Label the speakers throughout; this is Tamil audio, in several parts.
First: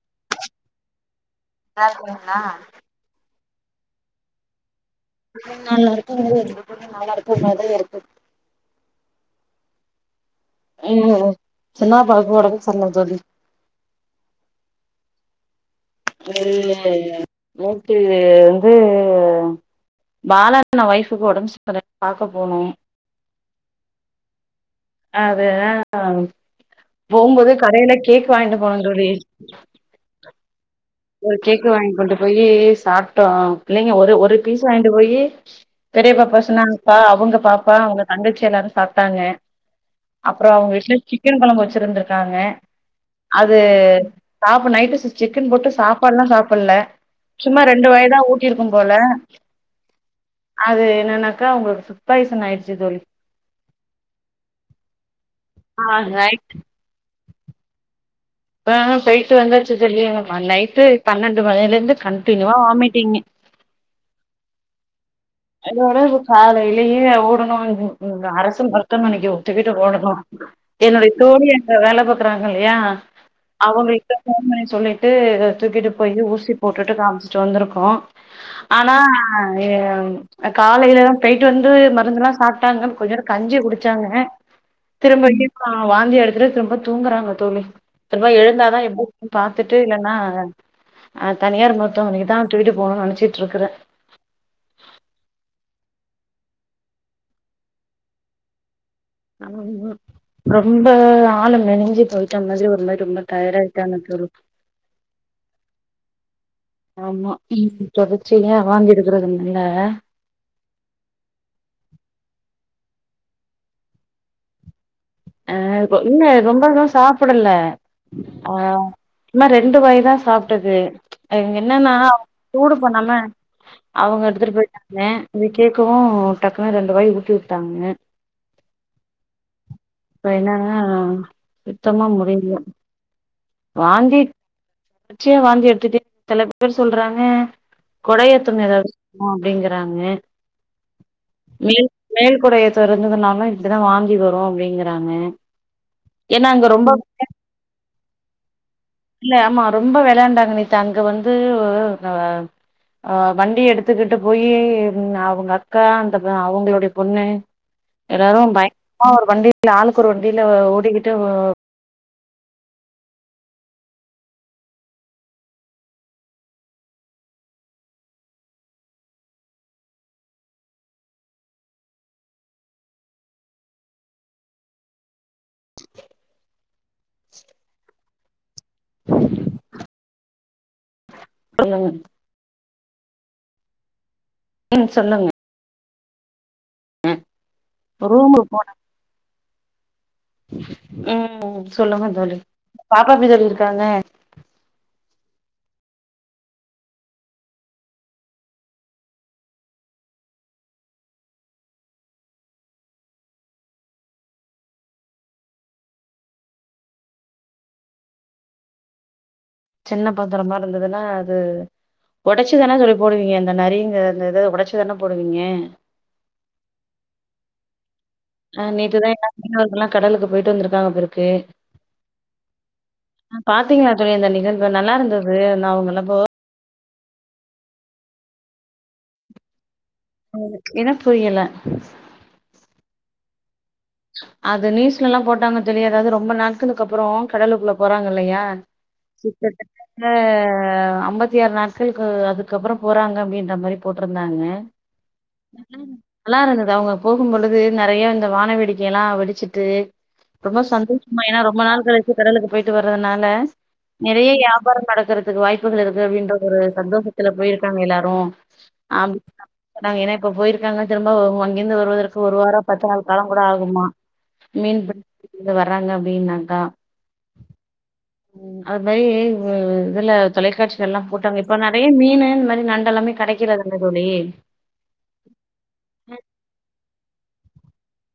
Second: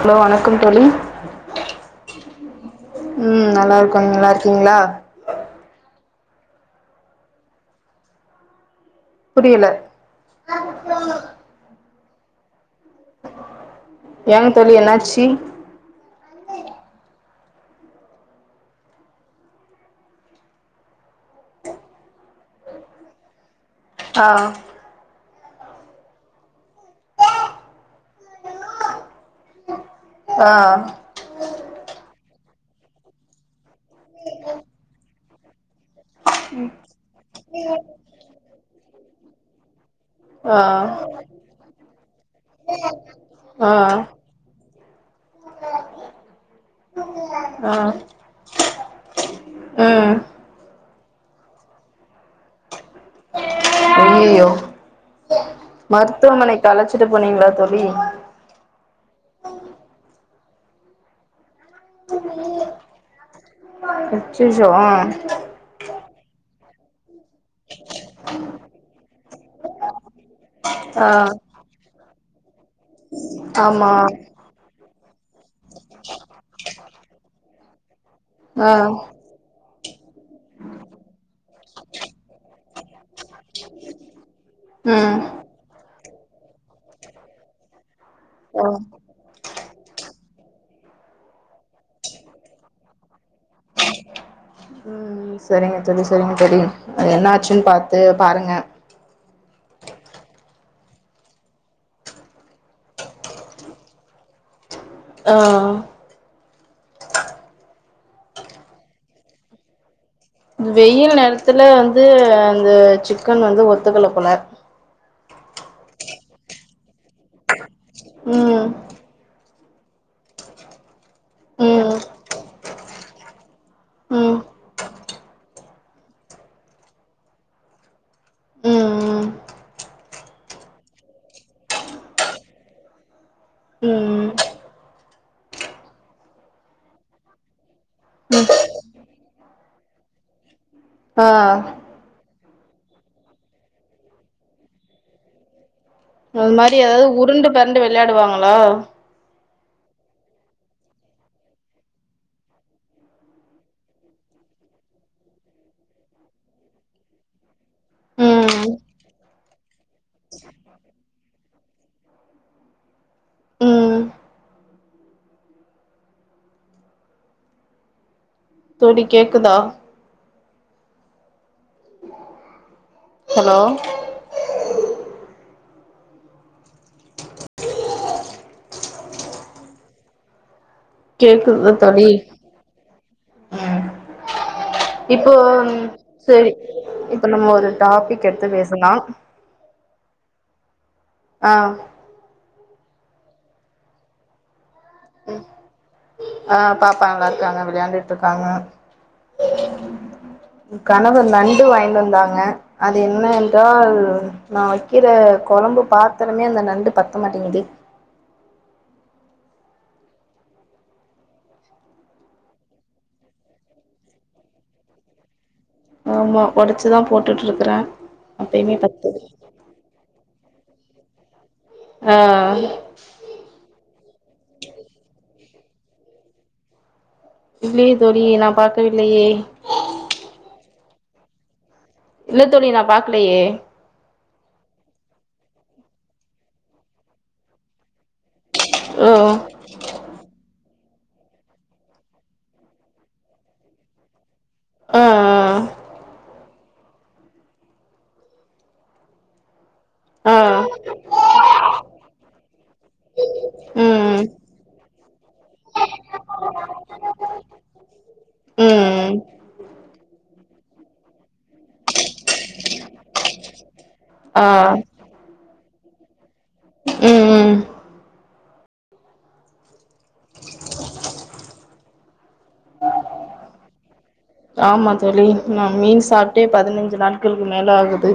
Speaker 1: ஹலோ வணக்கம் தோழி
Speaker 2: நல்லா
Speaker 1: உஹம் நல்லா இருக்கோ நல்லார்க்கீங்களா
Speaker 2: [unintelligible] நல்லா இருக்க மாரி தான் இருக்கு
Speaker 1: புரியல
Speaker 2: உஹம் சின்ன பழ படக்கு
Speaker 1: ஏங்க தோழி என்னாச்சு
Speaker 2: இல்ல இல்ல நேட்டு இத வந்து பாலானா ஒய்ஃபுக்கு உடம்புச்சு ச பாக்க போனும்
Speaker 1: ஆ
Speaker 2: அதுதான் போகும்போது கடையில கேக் வாங்கிட்டு போனங் தோழி
Speaker 1: ஆஹா
Speaker 2: ஒரு கேக்கு வாங்கிகொண்டு போயி சாப்டோம் இல்லைங்க ஒரு ஒரு பீஸ் வாங்கிடு போயி பெரியப்பா பேசுனாங்பா அவுங்க பாப்பா அவுங்க தங்கச்சி எல்லாரும் சாப்ட்டாங்க அப்றம் அவுங்க வீட்டில
Speaker 1: ஆ
Speaker 2: சிக்கன் குழம்பு வச்சிருந்துருக்காங்க அது
Speaker 1: ஆ
Speaker 2: சாப்பு நைட்டு சிக்கன் போட்டு சாப்பாடுல்லாம் சாப்டல சும்மா
Speaker 1: ஆ
Speaker 2: ரெண்டு வய்தான் ஊட்டிருக்கு போல
Speaker 1: ம்
Speaker 2: அது என்னன்னாக்கா உங்களுக் புட் பாய்சன் ஆயிடுசு தோழி ஆ நைட்
Speaker 1: மருத்துவமனை கழச்சிட்டு போண்ணீங்களா தோழி
Speaker 2: அ நைட்டு பன்னெண்ட் ரெண்டு மணில இருந்து கன்டினியூவா வாமிட்டிங்கு
Speaker 1: அச்சச்சோ ஆ
Speaker 2: அதோட இப்ப காலைலையேஓ அரசு மருத்துமனைக்கு ஒத்துக்கிட்டு ஒடணும்
Speaker 1: ஆ
Speaker 2: என்னுடைய தோழி அங்க வேலை ல்லையா
Speaker 1: ஆமா
Speaker 2: அவுங்கிட்ட போன் பண்ணி சொல்லிட்டு தூக்கிட்டு போய் ஊசி போட்டுட்டு காமிச்சுட்டு வந்துருக்கேம் ஆ ஆனா ஏ காலையில்லாம் போயிட்டு வந்து மருந்ததெல்லாம் சாப்ட்டாங்க கொஞ்ச நேரம் கஞ்சி குடிச்சாங்க
Speaker 1: ம்
Speaker 2: திரும்ப வாந்தி எடுத்துடு ரொம்ப தூங்குறாங்க தோழி ரப
Speaker 1: ஆ
Speaker 2: எழுந்தாதான் எப்படினு பாத்துட்டு இல்லன்னா ஆஹ் தனியார் மருத்துவமனைக்குதான் துக்கீட்டு போணும்னு நெனைச்சிட்டுருக்கறேன்
Speaker 1: உஹம் சரிங்க தோழி சரிங்க தோழி அது என்ன ஆச்சுன்னு பாத்து பாருங்க
Speaker 2: ஆ ரொம்ப ஆளு மெனுஞ்சு போயிட்டா அந்த மாரி ஒரு மாரி ரொம்ப டயாடாட்டாங்க சொலு
Speaker 1: ஆஹ்
Speaker 2: ஆமா தொடர்ச்சிய வாந்தியேடுகுறதுனல்ல
Speaker 1: வெயில் நேரத்துல வந்து இந்த சிக்கன் வந்து ஒத்துக்கல போல
Speaker 2: அஹ் இல்ல ரொம்பர சாப்பிடல
Speaker 1: ம் ம்
Speaker 2: ஆஹ் சும்ம ரே ரெண்டு வயதான் சாப்பிட்டது எங்க என்னன்னா சூடு பண்ணாம அவங்க
Speaker 1: ம்
Speaker 2: எடுத்துட்டு போயிட்டாங்க இத கேட்கவும் டக்குனு ரெண்டுவாய் ஊட்டி விட்டாங்க
Speaker 1: ம் ம்
Speaker 2: இப்ப என்னன்னா சுத்தமா முடியல வாந்தி
Speaker 1: ம்
Speaker 2: தொடர்ச்சியா வாந்தி எடுத்துட்டே சில பேர் சொல்றாங்க கொடையத்தம் ஏதாவது அப்படிங்கறாங்க
Speaker 1: ஆஹ்
Speaker 2: குடைய இருந்ததுனால இப்படிதான் வாந்தி வரும் அப்படின்னு ங்கறாங்க
Speaker 1: அது மாரி ஏதாவது உருண்டு பெறண்டு விளையாடுவாங்களா
Speaker 2: இல்ல ஆமா ரொம்ப விளையாண்டாங்க நேத்த அங்க வந்து அஹ் வண்டி எடுத்துக்கிட்டு போயி அவங்க அக்கா அந்த அவங்களுடைய பொண்ணு எல்லாரும்
Speaker 1: ம்
Speaker 2: பயங்கரமா ஒரு வண்டி ஆளுக்கு ஒரு வண்டியில ஓடிக்கிட்டு
Speaker 1: உம் தோழி கேக்குதா ஹலோ கேக்குது
Speaker 2: சொல்லுங்க
Speaker 1: தோழி உஹம்
Speaker 2: ம் சொல்லுங்க
Speaker 1: இப்போ சேரி இப்ப நம்ம டாபிக் எடுத்து பேசலாம்
Speaker 2: [unintelligible] உம் சொல்லுங்க தோழி பாப்பா எப்பி இருக்காங்க
Speaker 1: ஆஹ் பாப்பா நல்லா இருக்காங்க விளையாண்டுட்டு இருக்காங்க கணவர் நண்டு வாங்கிட்டுவந்தாங்க என்ன என்றால் நான் வைக்கிற குழம்பு பாத்திரமே அந்த நண்டு பத்த மாட்டேங்குது
Speaker 2: சின்ன பாத்தரமா இருந்ததுன்னா அது உடைச்சிதானே தோழி போடுவீங்க இந்த நரிங்க அந்த இத உடைச்சிதானே போடுவீங்க
Speaker 1: ஆமா உடைச்சுதான் போட்டுட்டு இருக்கறேன்
Speaker 2: ஆஹ் நேத்து தான் எல்லா மீனவர்களும் கடலுக்கு போயிட்டு வந்துரு
Speaker 1: ஆ
Speaker 2: [unintelligible] பாத்தீங்களா தோழி அந்த நிகழ்வு நல்லா இருந் அது நான் உங்கல்ல போ
Speaker 1: இல்லையே தோழியே நான் பாக்கவில்லையே
Speaker 2: என்ன புரியல
Speaker 1: இல்ல தோழி நான் பாக்லயே
Speaker 2: அது நியூஸ்ல எல்லா போட்டாங்க தெரிய அதாவது ரொம்ப நாட்களுக்கு அப்றம் கடலுக்குள்ள போறாங்க இல்லையா
Speaker 1: ஓ
Speaker 2: கிட்டத்தட்ட ஐம்பத்தி ஆறு நாட்களுக்கு அதுக்கப்புறம் போறாங்க அப்படின்ற மாரி போட்டிருந்தாங்க
Speaker 1: ஆ
Speaker 2: அலாரம் அவுங்க போகும்பொழுது நறைய அந்த வானவெடி எல்லா வெடிச்சிட்டு
Speaker 1: ஆ ஆ
Speaker 2: ரொம்ப சந்தோஷமா ஏன்னா ரொம்ப நாள் கழிச்சு கடலுக்கு போய்ட்டு வரறதுனால
Speaker 1: ம்
Speaker 2: நிறைய வியாபாரம் நடக்கறதுக்கு வாய்ப்புகள் இருக்கு அப்படின்ற ஒரு சந்தோஷத்துல போயிருக்காங்க எல்லாரும்
Speaker 1: ம்
Speaker 2: அப்ப ஏ இப்ப போயிருக்காங்கன்ன திரும்ப அங்கிருந்து வருவதற்கு ஒரு வாரம் பத்து நாள் காலம் கூட ஆகும் பெரியம்மா
Speaker 1: ஆ
Speaker 2: மீன் புடிச்சுக்கின்னு வராங்க ஏய் நான் ஆம்
Speaker 1: ம் ம்
Speaker 2: உம் அது போயி இதுல தொலைக்காட்சியில் எல்லாம் போட்டாங்க இப்ப நறைய மீனு நண்டு எல்லாம் இப்ப கெடைக்கிறது இல்லல்ல தோழி
Speaker 1: ஆமா தோழி நான் மீன்
Speaker 2: ம்.
Speaker 1: சாப்டே பதினைந்து நாள் ளுக்கு மேலே ஆகுது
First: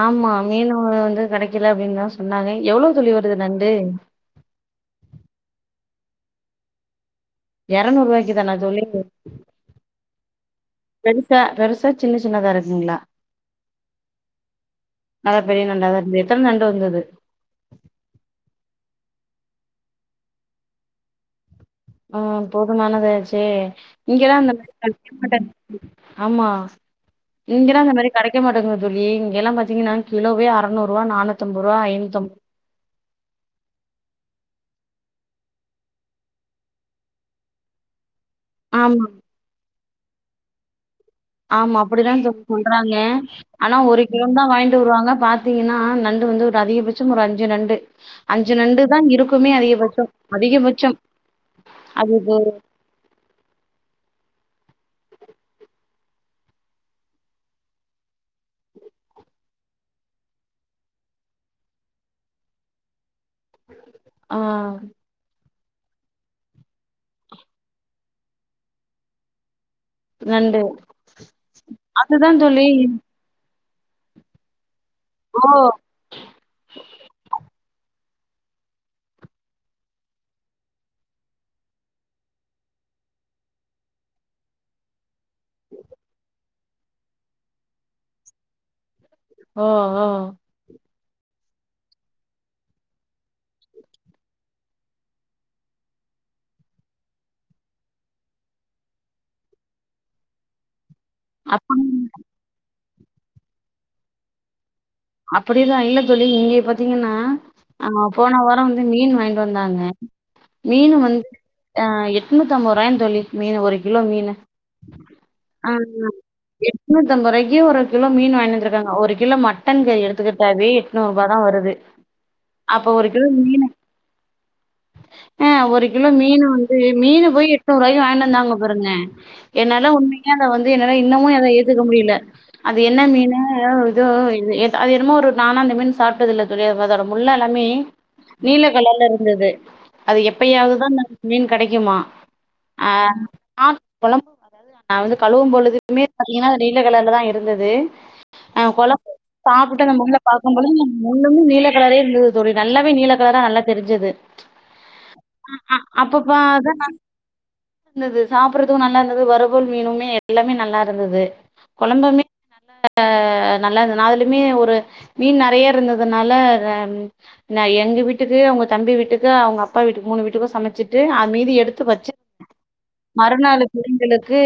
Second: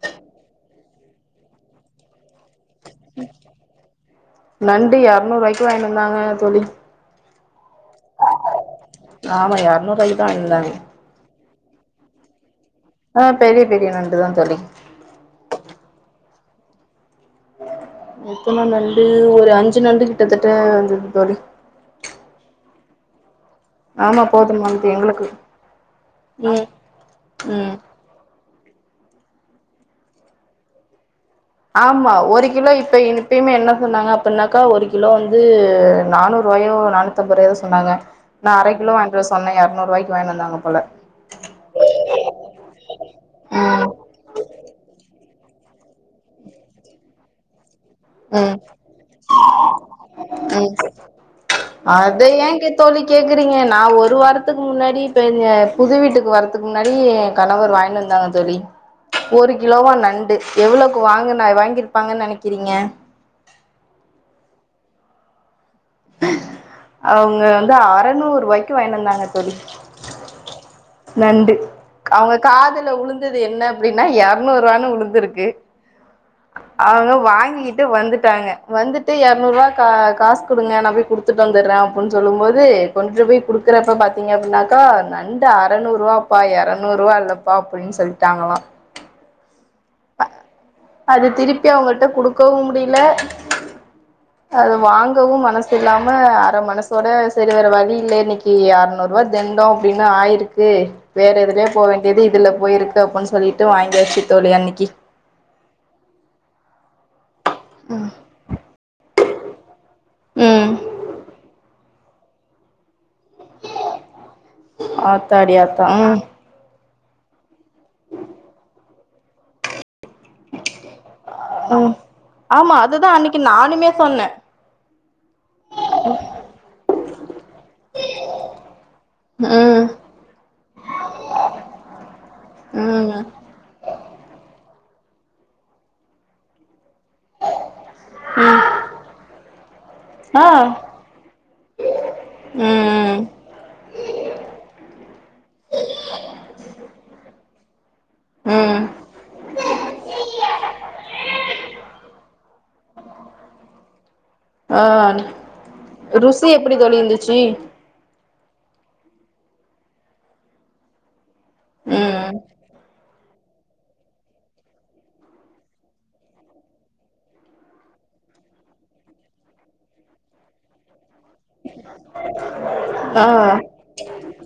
Speaker 2: ஆமா மீனு வந்து கெடைக்கல அப்படின்னுதான் சொன்னாங்க எவ்வளவு தோழி வருது நண்டு
Speaker 1: நண்டு இருநூறு ரூபாய்க்கு வாங்கிட்டு வந்தாங்க தோழி
Speaker 2: இருநூறு ரூபாய்க்கு தானா தோழி
Speaker 1: ஆமா எரநூறுவாய்க்கு தா வாங்கினு வந்தாங்க
Speaker 2: பெருசா பெரிசா சின்ன சின்னதா இருக்குங்களா
Speaker 1: ஆஹ் பெரிய பெரிய நண்டுதான் தோழி
Speaker 2: எத்தனை நண்டு வந்தது
Speaker 1: எத்தனை நண்டு ஒரு அஞ்சு நண்டு கிட்டத்தட்ட வந்தது தோழி
Speaker 2: உம் போதுமானது ஆச்சு
Speaker 1: ஆமா
Speaker 2: [unintelligible]
Speaker 1: போதுமானது எங்களுக்கு ம் ம்
Speaker 2: விக்க மாட்டேங்குது தோழி இங்கெல்லாம் பாத்தீங்கன்னா கிலோவே அறநூறுவா நானூத்தி
Speaker 1: ஆமா ஒரு கிலோ இப்ப இப்பயுமே என்ன சொன்னாங்க அப்புன்னா அக்கா ஒரு கிலோ வந்து நானூறு ரூபாயோ நானூத்தஐம்பது ரூவாயோ சொன்னாங்க நான் அரை கிலோ
Speaker 2: ஆமா
Speaker 1: வாங்கிட்டு வர சொன்னன் எரநூறு ரூபாய்க்கு வாங்கிட்டு வந்தாங்க போல
Speaker 2: ஆமா அப்படிதான் சொ சொல்றாங்க ஆனா
Speaker 1: ம்
Speaker 2: ஒரு கிலோ தான் வாங்கிட்டு வருவாங்க பா பாத்தீங்கன்னா நண்டு வந்து ஒரு அதிகபட்சம் ஒரு அஞ்சு நண்டு அஞ்சு
Speaker 1: உம்
Speaker 2: நண்டு தா இருக்குமே அதிகபட்சம்
Speaker 1: உம்
Speaker 2: அதிகபட்சம் அது
Speaker 1: அத
Speaker 2: இது
Speaker 1: ஏங்க தோழி கேக்குறீங்க நான் ஒரு வாரத் த்துக்கு முன்னாடி இப்ப புது வீட்டுக்கு வரதுக்கு முன்னாடி கணவர் வாங்கினு வந்தாங்க தோழி ஒரு கிலோ வாம் நண்டு எவ்வளோக்கு வாங்குனா வாங்கிருப்பாங்கன்னு நெனைக்கிறீங்க
Speaker 2: ஆஹ்
Speaker 1: அவங்க வந்து அறநூறுவாய்க்கு வாங்கின்னு வந்தாங்க தோழி
Speaker 2: நண்டு
Speaker 1: நண்டு
Speaker 2: அதுதா
Speaker 1: அவங்க
Speaker 2: தோழி
Speaker 1: காதுல உளுந்தது என்ன அப்டின்னா எரநூறுவானு
Speaker 2: ஓ
Speaker 1: இருந்திருக்கு அவங்க வாங்கிட்டு வந்துட்டு வந்துட்டு எரநூரூபா காசு குடுங்க நான் போய் குடுத்துட்டு வந்துடுறேன்னு அப்புட்னு சொல்லும் போது கொண்டு போய் குடுக்கறப்ப பாத்தீங்கப்னாக்கா நண் அறநூரூவாப்பா எரநூரூவா இல்லப்பா அப்படின்னு சொல்ட்டாங்களாம்
Speaker 2: உம் உம்
Speaker 1: அது திருப்பி அவங்கிட்ட குடுக்கவும் முடில அது வாங்கவும் மனசு இல்லாம அர மனசோட சரி வர வழி இல்ல இன்னைக்கு அறநூறு ரூபா தெண்டம் அப்டின்னு ஆயிருக்கு வேற எதுலயோ
Speaker 2: அப்ப
Speaker 1: போக வேண்டியது இதுல போயிருக்கு அப்புர்னு சொல்லிட்டு வாங்கியாச்சு தோழி அன்னைக்கு
Speaker 2: அப்படிதான் இல்ல தோழி இங்கே பாத்தீங்கன்னா ஆஹ் போன வாரம் மீன் வாங்ட்டு வந்தாங்க
Speaker 1: ம்
Speaker 2: மீன் வந்து ஆஹ் எட்நூத்து அம்பதுரூபாயா தோழி மீன் ஒரு கிலோ மீன்
Speaker 1: ஆத்தாடி ஆத்தா
Speaker 2: எட்ணூத்தம்பதுருபாய்க்கு ஒரு கிலோ மீன் வாங்கிட்டு வந்திருக்காங்க ஒரு கிலோ மட் டன் கறி எடுத்துக்கிட்டாவே எநூறு ரூபா தான் வருது
Speaker 1: ம் ஆமா
Speaker 2: அப்ப ஒரு
Speaker 1: அதுதா
Speaker 2: கிலோ
Speaker 1: அன்னைக்கு
Speaker 2: மீன்
Speaker 1: நானுமே சொன்னே
Speaker 2: ஆஹ் ஒரு கிலோ மீன் வந்து மீன் போய் எட்நூறு ரூபாய்கு வாங்கினுவந்தாங்க பாருங்க
Speaker 1: ம்
Speaker 2: என்னால உண்மையே அதைவந்து என்னால இன்னமும் அத ஏத்துக்க முடியல அது என்ன
Speaker 1: ம் ம்
Speaker 2: மீனு இதோ அது என்னமோ ஒரு நானா அந்த மீன் சாப்ட்டதுல்ல தோழி முள்ளெல்லாமே நீல கலர்ல இருந்தது அது
Speaker 1: ஆ
Speaker 2: எப்பயாவது தான் மீன் கெடைக்குமா
Speaker 1: ம்
Speaker 2: அத கழுவும்பொழுதுமே நீல கலர்ல தான் இருந்தது
Speaker 1: உம்
Speaker 2: சாப்ட்டு நம்ம உள்ள பார்க்கபோது இன்னு நீல கலரே இருக் தொழி நல்லாவே நீல கலரா நல்லா தெரிஞ்சது
Speaker 1: ஆ
Speaker 2: அப்பப்ப
Speaker 1: ருசி எப்டி
Speaker 2: அதான்
Speaker 1: தோழி இருந்துச்சு
Speaker 2: இருந்தது சாப்பறதுக்கும் நல்லா இரு வருவல் மீனுமே எல்லாமே நல்லா இருந்தது குழம்புமே
Speaker 1: ம்
Speaker 2: நல்ல நல்லா நாலுமே ஒரு மீன் நிறைய இருந்ததுனால எங்க வீட்டுக்கு அவங்க தம்பி வீட்டுக்கு அவங்க அப்பா வீட்டு மூணு வீட்டுக்கும் சமைச்சி அது மீதி எடுத்து வச்சு
Speaker 1: ஆ
Speaker 2: மறுநாள் புள்ளைங்களுக்கு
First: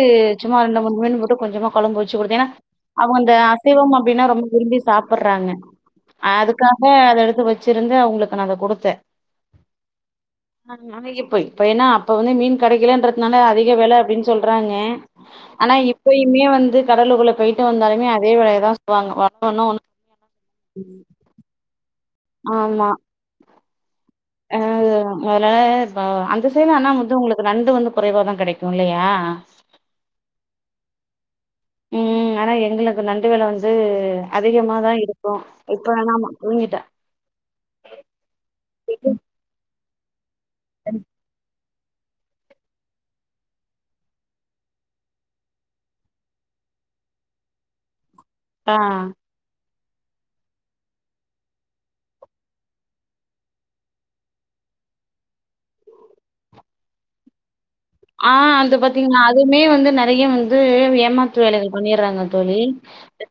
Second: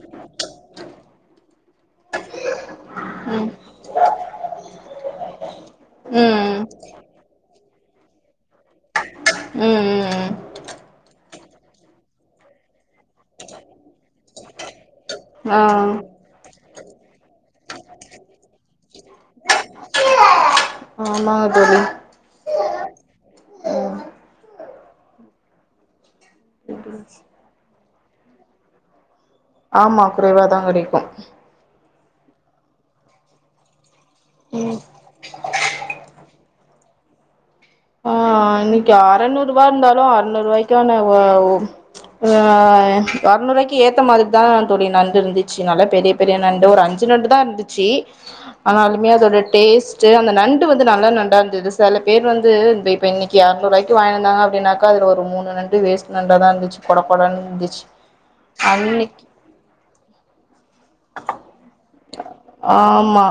Speaker 2: சும்மா ரெண்டு மூணு மீன் மட்டும் கொஞ்சமா குழம்புச்சு கொடுத்தேன் ஏன்னா அவங்க அந்த அசைவம் அப்படின்னா ரொம்ப விரும்பி சாப்படுறாங்க
Speaker 1: ம்
Speaker 2: அதுக்காக அதை எடுத்து வச்ச வச்சிருந்த அவங்களுக்கு நான் அதை கொடுத்தேன்
Speaker 1: ம் ம்
Speaker 2: [unintelligible] பேய்ன்னா அப்ப வந்து மீன் கடைக்கல இருக்னால அதிக வேலை அப்படின்னு சொல் சொல்றாங்க
Speaker 1: ஆ
Speaker 2: ஆனா இப்பயுமே வந்து கடலுக்குள்ள போயிட்டு வந்தாலுமே அதே வேலை தான்சொல்லவாங்க
Speaker 1: ஆஹ் ஆமாதோழி
Speaker 2: ஆமா [unintelligible] னா வந்து உங்களுக்கு நண்டு வந்து குறைவாதான் கெடைக்கும் இல்லையா
Speaker 1: ஆமா குறைவாதான் கிடைக்கும்
Speaker 2: ம் ஆனா எங்களுக்கு நண்டு வேல வந்து
Speaker 1: ம்
Speaker 2: அதிகமாதான் இருக்கும் இப்ப வேணாம் தூங்கிட்டேன்
Speaker 1: ஆஹ் இன்னைக்கு ஆறநூறு ரூபா இருந்தா [unintelligible] அறுநூறுவாய்க்கான ஆஹ் அறுநூறுவாக்கி ஏத்த மாதிரி தான் தோழி நண்டு இருந்துச்சு நல்லா பெரிய பெரிய நண்டு ஒரு அஞ்சு நண்டு தான் இருந்துச்சு
Speaker 2: ஆ
Speaker 1: ஆனாலுமே அதோட டேஸ்ட் ச்சி அந்த நண்டு வந்து நல்லா நண்டா இருந்தது சில பேர் வந்து இ இப்ப இன்னைக்கு இநூறுவாய்க்கு வங்கிட்வந்தாங்க அப்பின்னாக்கா அது ஒரு மூணு நண்டு வேஸ்ட் நண்டா தான் இருந்துச்சு கொடகொடன் இருந்துச்சு
Speaker 2: ஆஹ் அது பாத்தீங்கன்னா
Speaker 1: அன்னைக்கு
Speaker 2: அதுமே வந்து நெறைய வந்து ஏமாத்து வேலைகள் பண்ணடுறாங்க தோழி
Speaker 1: ஆமா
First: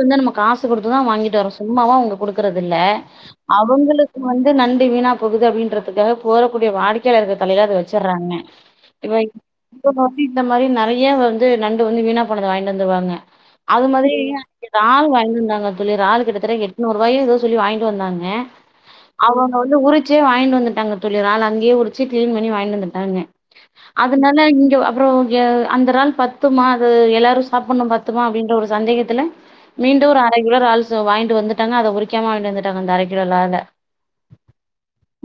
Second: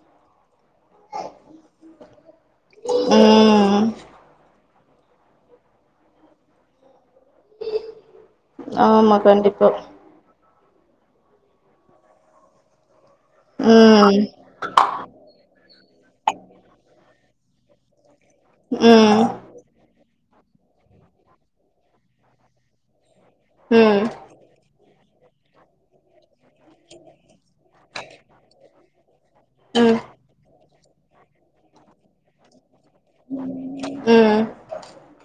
Speaker 2: வந்து நம காசு கொடுத்து தான் வாங்கிட்டு வரும் சும்மாவ இருக்கறிறதுல்ல
Speaker 1: ம்
Speaker 2: அவுங்களுக்கு வந்து நண்டு வீணா போகுதி அப்படின்றதுக்காக போறக்கூடிய வாடி கக்கதுக்கு தலைல வச்சடுறாங்க
Speaker 1: ஆமா கண்டிப்பா
Speaker 2: இந்த மாரி நெறய வந்து நண்டு வந்து வீணா போனடா வாங்கிட்டு வந்துடுவாங்க அது மாரி
Speaker 1: ம்
Speaker 2: அன்னைக்கு ராலு வாங்கிட்டு வந்தாங்க தோழி ராலு கிட்டத்தட்ட எட்டுநூறு வ ஏதோ சொல்லிங்கிட்டு வந்தாங்க
Speaker 1: ம்
Speaker 2: க அவுங்க வந்து உரு ச்சே வாங்கி வந்துட்டாங்க தோழிலால் அங்கேயே உடிச்சு கிளீன்ண்ணி வாங்கிட்டு வந்துட்டாங்க
Speaker 1: ம்
Speaker 2: அதுனாலா இங்க அ அப்புறம் [unintelligible] அந்த நாள் பத்துமா அது எல்லாரும் சாப்பிடும் பாத்துமா அப்படின்ற ஒரு சந்தேகத் எலா
Speaker 1: ம்
Speaker 2: மீண்டும் ஒரு அரைகிலோ றால்ஸ் சு வாங்கிட்டு வந்துட்டாங்க அத உறிக்காம வாங்டி வந்து அந்த அரைக்கிலோ றால்ல
Speaker 1: ம்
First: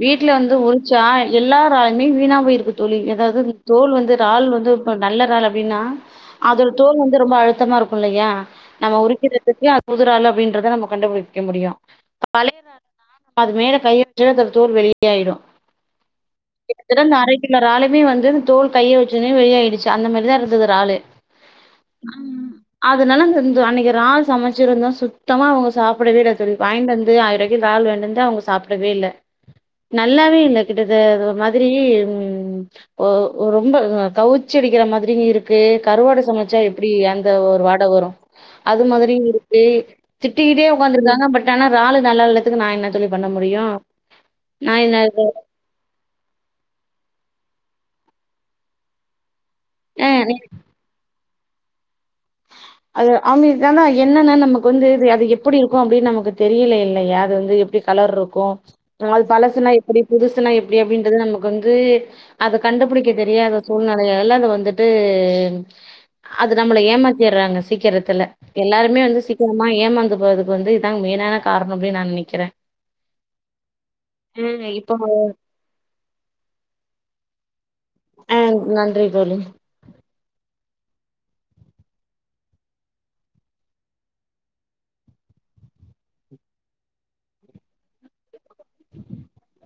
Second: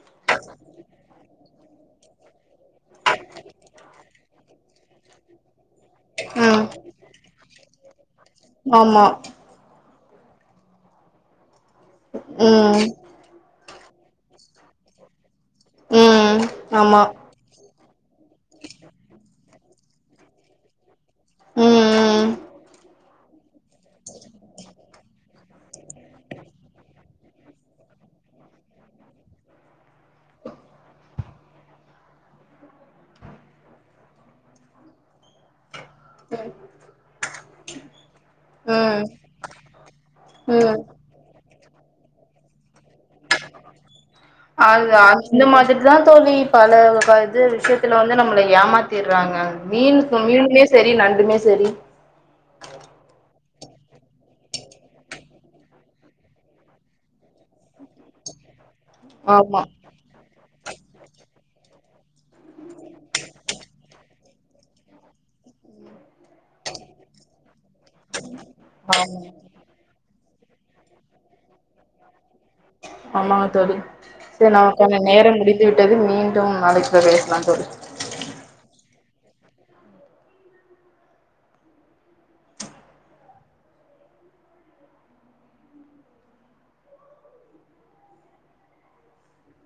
Speaker 2: வீட்டல வந்து து உரிச்சா எல்லா ராகியுமே வீணா போய் இருக்கு தோழி ஏதாவது உ தோல் வந்து இறால் வந்து நல்ல றால் அப்படின்னா
Speaker 1: ம்
Speaker 2: அதோட தோல் வந்து ரொம்ப அழுத்தமா இருக்கும் இல்லையா நம்ம
Speaker 1: ஆமா
Speaker 2: உரிக்கிறதுக்கு புது இறால் அப்படின்றத நம்ம கண்டுபிடிக்க முடியும் பழைய
Speaker 1: ம்
Speaker 2: இறால்னா நம்ம அது மேல கைய வச்சா அதோட தோல் வெளியே ஆயிடு
Speaker 1: ம் ஆமா
Speaker 2: கிட்டத்தட்ட இந்த அரை கிலோ இறாலுமே வந் தோல் கையை வச்சதும் வெளி ஆயிடுச் சு அந்த மாரிதான் இருந்தது இறாலு
Speaker 1: ம்
Speaker 2: ஆஹ
Speaker 1: ம்
Speaker 2: அதனால து அன்னைக்கு இறால் சமைச்சிருந்த சுத் சுத்தமா அவங்க சாப்பிடவே இல்ல தோழி வாயிண்ட் வந்து ஆயிரய்க்கு டஜன் இறால் வாங்கிண்ட் வந்து சாப்பிடவே இல்ல நல்லாவே இல்ல கிட்டத ஒரு மாதிரி உம் ஓ ஓ ரொம்ப கவிச்சி அடிக்கிற மாதிரி இருக்கு கருவாடை சமைச்சா எப்படி அந்த ஒ ஒரு வாட வரும் அது
Speaker 1: ம்
Speaker 2: மாதிரி இருக்கு திட்டிக்கிட்டே
Speaker 1: ம்
Speaker 2: உட்காந்துருக்காங்க பட் ஆனா இறாலு நல்லா இல்லாததுக்கு நா என்ன தோழி பண்ண முடியும் நா
Speaker 1: அது
Speaker 2: என்ன
Speaker 1: அந்த மாதிரிதா த்துல வந்து நம்மளை ஏமாத்தியிடுறாங்க மீன்
Speaker 2: ஆ
Speaker 1: மீனுமே செரி நண்டுமே சரி
Speaker 2: அது அது தான் என்னன்னா நமக்கு வந்து அது எப்படி இருக்கும் அப்படின்னு நமக்கு தெரியல இல்லையா அது வந்து எப்படி கலர் இருக்கும் அது
Speaker 1: ஆமா
Speaker 2: பழசுனா எப்படி புதுசுனா எப் எப்படின்றது நமக்கு வந்து அத கண்டுபிடிக்க தெரியாத சூழ்நிலையால்ல அத வந்துட்டு அது நம்மளை ஏமாத்திறாங்க சீக்கிரத்துல எல்லாருமே
Speaker 1: ஆமா
Speaker 2: வந்து சீக்கிரமா ஏமாந்துப் அதுக்கு வந்து இதான் மெயின்னான காரன்னு நான் நெனைக்கிறேன்
Speaker 1: ஆமாங்க தோழி சேரி
Speaker 2: அ
Speaker 1: நான்
Speaker 2: இப்போ
Speaker 1: கொஞ்சம் நேரம் முடித்து விட்டது மீண்டும் நாளைக்கு பேசலாம் தோழி
Speaker 2: ஆஹ் நன்றி தோழி [inaudible]